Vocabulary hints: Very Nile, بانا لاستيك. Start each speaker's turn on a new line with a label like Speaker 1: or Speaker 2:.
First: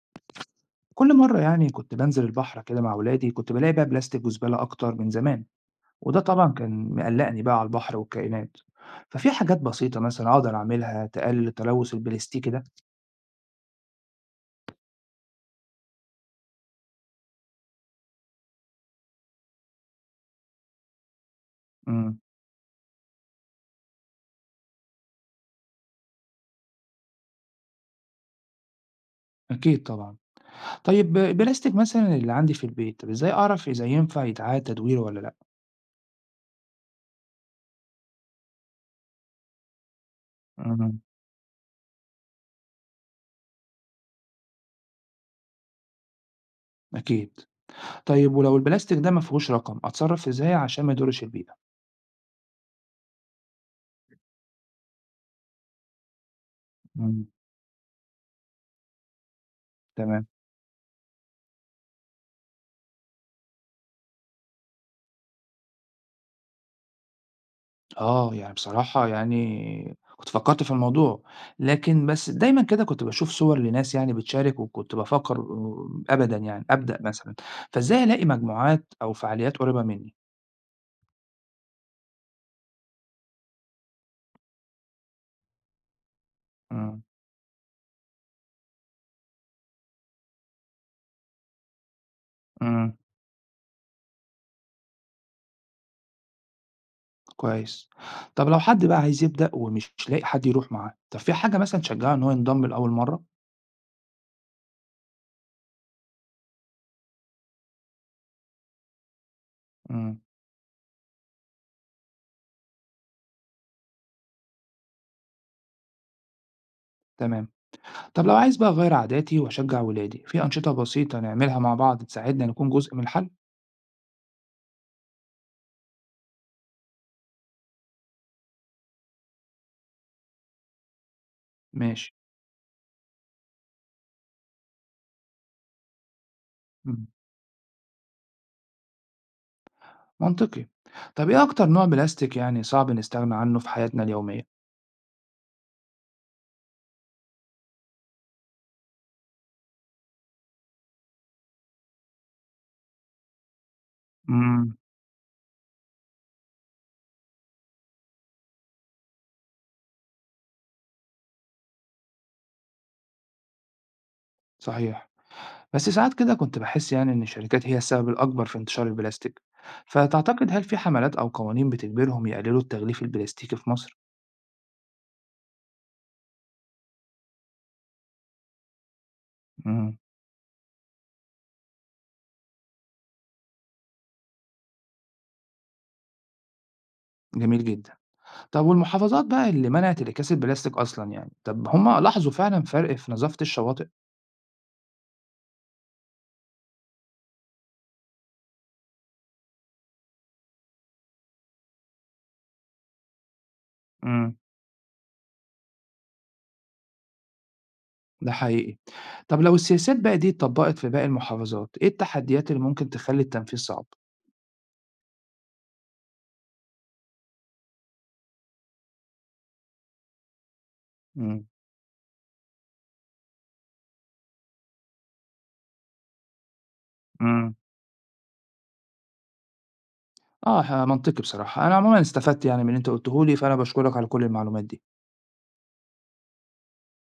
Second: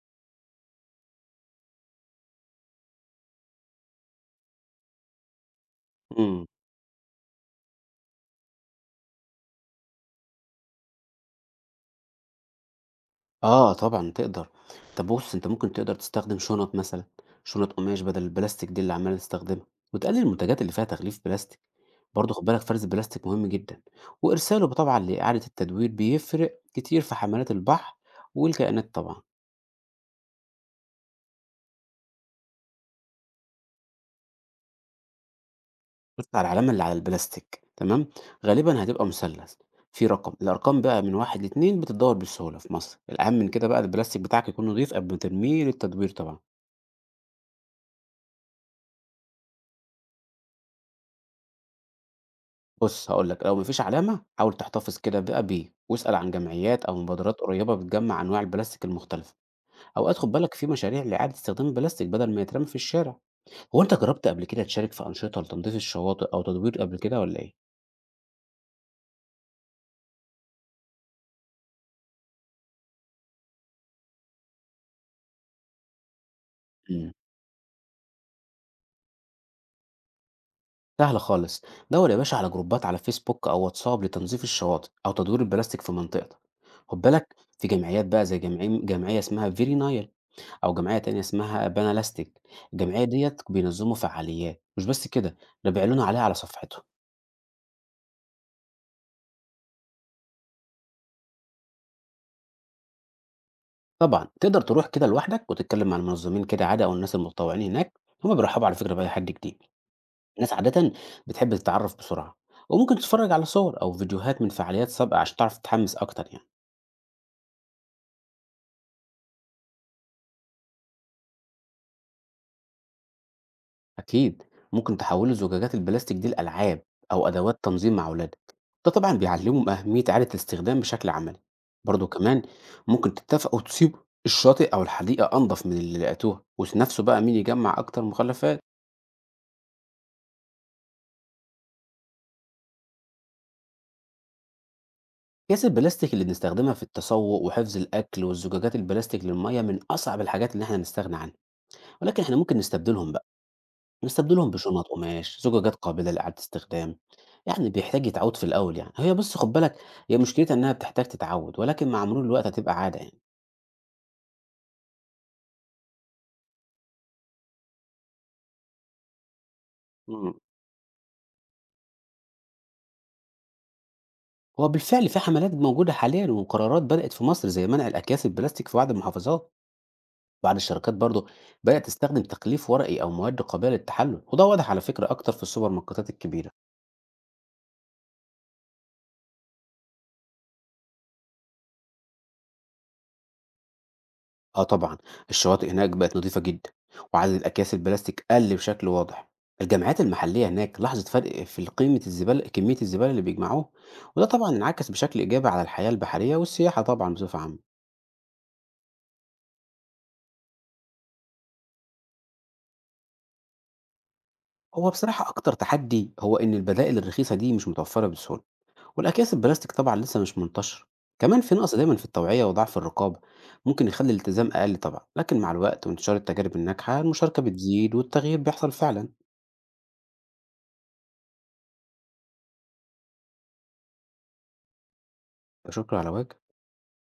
Speaker 1: كل مرة يعني كنت بانزل البحر كده مع ولادي كنت بلاقي بقى بلاستيك وزبالة أكتر من زمان. وده
Speaker 2: إمم.
Speaker 1: طبعا كان مقلقني بقى على البحر والكائنات. ففي حاجات بسيطة مثلا أقدر أعملها تقلل التلوث البلاستيكي ده؟
Speaker 2: آه طبعًا تقدر. طب بُص، أنت ممكن تقدر تستخدم شُنط مثلًا، شُنط قماش بدل البلاستيك دي اللي عمّال نستخدمها، وتقلل المنتجات اللي فيها تغليف بلاستيك.
Speaker 1: امم.
Speaker 2: برضه خُد بالك فرز البلاستيك مهم جدًا، وإرساله طبعًا لإعادة التدوير بيفرق كتير في حملات البحر والكائنات طبعًا.
Speaker 1: أكيد طبعا. طيب البلاستيك مثلا اللي عندي في البيت طب إزاي أعرف إذا ينفع يتعاد تدويره ولا لأ؟
Speaker 2: بُص على العلامة اللي على البلاستيك تمام، غالبًا هتبقى مثلث فيه رقم، الأرقام
Speaker 1: امم.
Speaker 2: بقى من 1 ل2 بتتدوّر بسهولة في مصر. الأهم من كده بقى البلاستيك بتاعك يكون نضيف قبل ما ترميه للتدوير طبعًا.
Speaker 1: أكيد. طيب ولو البلاستيك ده ما فيهوش رقم أتصرف إزاي عشان ما يضرش البيئة؟
Speaker 2: بُص هاقول لك، لو ما فيش علامة حاول تحتفظ كده بقى بيه، واسأل عن جمعيات أو
Speaker 1: امم.
Speaker 2: مبادرات قريبة بتجمع أنواع البلاستيك المختلفة، أوقات
Speaker 1: تمام.
Speaker 2: خد بالك في مشاريع لإعادة استخدام البلاستيك بدل ما يترمي في الشارع، هو أنت جربت قبل كده تشارك في أنشطة لتنضيف الشواطئ أو تدوير قبل كده والّا إيه؟
Speaker 1: آه، يعني بصراحة يعني كنت فكّرت في الموضوع، لكن بس دايمًا كده كنت باشوف صور لناس يعني بتشارك وكنت بافكّر آه، أبدًا يعني أبدأ
Speaker 2: إمم،
Speaker 1: مثلًا، فإزاي ألاقي مجموعات أو فعاليات قريبة منّي؟
Speaker 2: سهلة خالص، دوّر يا باشا على جروبات على فيسبوك أو واتساب لتنظيف الشواطئ أو تدوير البلاستيك في منطقتك،
Speaker 1: إمم،
Speaker 2: خد بالك في جمعيات بقى زي جمعية اسمها Very Nile أو جمعية تانية اسمها بانا لاستيك،
Speaker 1: إمم،
Speaker 2: الجمعية ديّة بينظّموا فعاليات، مش بس كده، ده بيعلنوا عليها على صفحتهم.
Speaker 1: كويس. طب لو حد بقى عايز يبدأ ومش لاقي حد يروح معاه، طب في حاجة مثلًا تشجّعه إن هو ينضم لأول مرّة؟
Speaker 2: طبعًا تقدر تروح كده لوحدك وتتكلم مع المنظمين كده عادي أو الناس المتطوعين هناك، هُم بيرحّبوا على فكرة بأي حد جديد.
Speaker 1: إمم،
Speaker 2: الناس عادةً بتحب تتعرّف بسرعة، وممكن تتفرّج على صور أو فيديوهات من فعاليات سابقة عشان تعرف تتحمّس أكتر يعني.
Speaker 1: تمام. طب لو عايز بقى أغيّر عاداتي وأشجّع ولادي، في أنشطة بسيطة نعملها مع بعض تساعدنا نكون جزء من الحل؟
Speaker 2: أكيد ممكن تحولوا زجاجات البلاستيك دي لألعاب أو أدوات تنظيم مع أولادك، ده طبعا بيعلمهم أهمية إعادة الاستخدام بشكل عملي.
Speaker 1: ماشي،
Speaker 2: برضو كمان ممكن تتفقوا تسيبوا الشاطئ أو الحديقة أنظف من اللي لقيتوها وتنافسوا
Speaker 1: إمم.
Speaker 2: بقى مين يجمع أكتر مخلفات.
Speaker 1: منطقي. طب إيه أكتر نوع بلاستيك يعني صعب نستغنى عنه في حياتنا اليومية؟
Speaker 2: أكياس البلاستيك اللي بنستخدمها في التسوق وحفظ الأكل والزجاجات البلاستيك للمية من أصعب الحاجات اللي إحنا نستغنى عنها، ولكن إحنا ممكن نستبدلهم بقى بيستبدلهم
Speaker 1: إمم،
Speaker 2: بشنط قماش، زجاجات قابلة لإعادة استخدام، يعني بيحتاج يتعود في الأول يعني، هي بُص خُد بالك، هي مشكلتها إنها بتحتاج تتعود، ولكن مع مرور الوقت هتبقى عادة يعني.
Speaker 1: صحيح. بس ساعات كده كنت باحس يعني إن الشركات هي السبب الأكبر في انتشار البلاستيك،
Speaker 2: إمم،
Speaker 1: فتعتقد هل في حملات أو قوانين بتجبرهم يقللوا التغليف البلاستيكي في مصر؟
Speaker 2: هو بالفعل في حملات موجودة حاليًا وقرارات بدأت في مصر زي منع الأكياس البلاستيك في بعض المحافظات،
Speaker 1: إمم،
Speaker 2: بعض الشركات برضه بدأت تستخدم تغليف ورقي أو مواد قابلة للتحلل، وده واضح على فكرة أكتر في السوبر ماركتات الكبيرة.
Speaker 1: جميل جدًا. طب والمحافظات بقى اللي منعت انعكاس البلاستيك أصلًا يعني، طب هم لاحظوا فعلًا فرق في نظافة الشواطئ؟
Speaker 2: آه طبعًا، الشواطئ هناك بقت نضيفة جدًا، وعدد الأكياس البلاستيك قَل بشكل واضح. الجامعات المحلية هناك لاحظت فرق في ال قيمة الزبالة كمية الزبالة اللي بيجمعوها، وده
Speaker 1: إمم،
Speaker 2: طبعًا انعكس بشكل إيجابي على الحياة البحرية والسياحة طبعًا بصفة عامة.
Speaker 1: ده حقيقي. طب لو السياسات بقى دي اتطبقت في باقي المحافظات، إيه التحديات اللي ممكن تخلي التنفيذ صعب؟
Speaker 2: هو بصراحة أكتر تحدي هو إن البدائل الرخيصة دي مش متوفرة بسهولة، والأكياس البلاستيك طبعًا لسه مش منتشرة. كمان
Speaker 1: إمم،
Speaker 2: في نقص دايمًا في التوعية وضعف الرقابة، ممكن يخلّي الالتزام أقل طبعًا، لكن مع الوقت وانتشار التجارب الناجحة، المشاركة
Speaker 1: إمم.
Speaker 2: بتزيد والتغيير بيحصل فعلًا.
Speaker 1: آه، منطقي بصراحة. أنا عمومًا استفدت يعني من اللي أنت قُلته لي، فأنا باشكرك على كل المعلومات دي.
Speaker 2: لا شكر على واجب.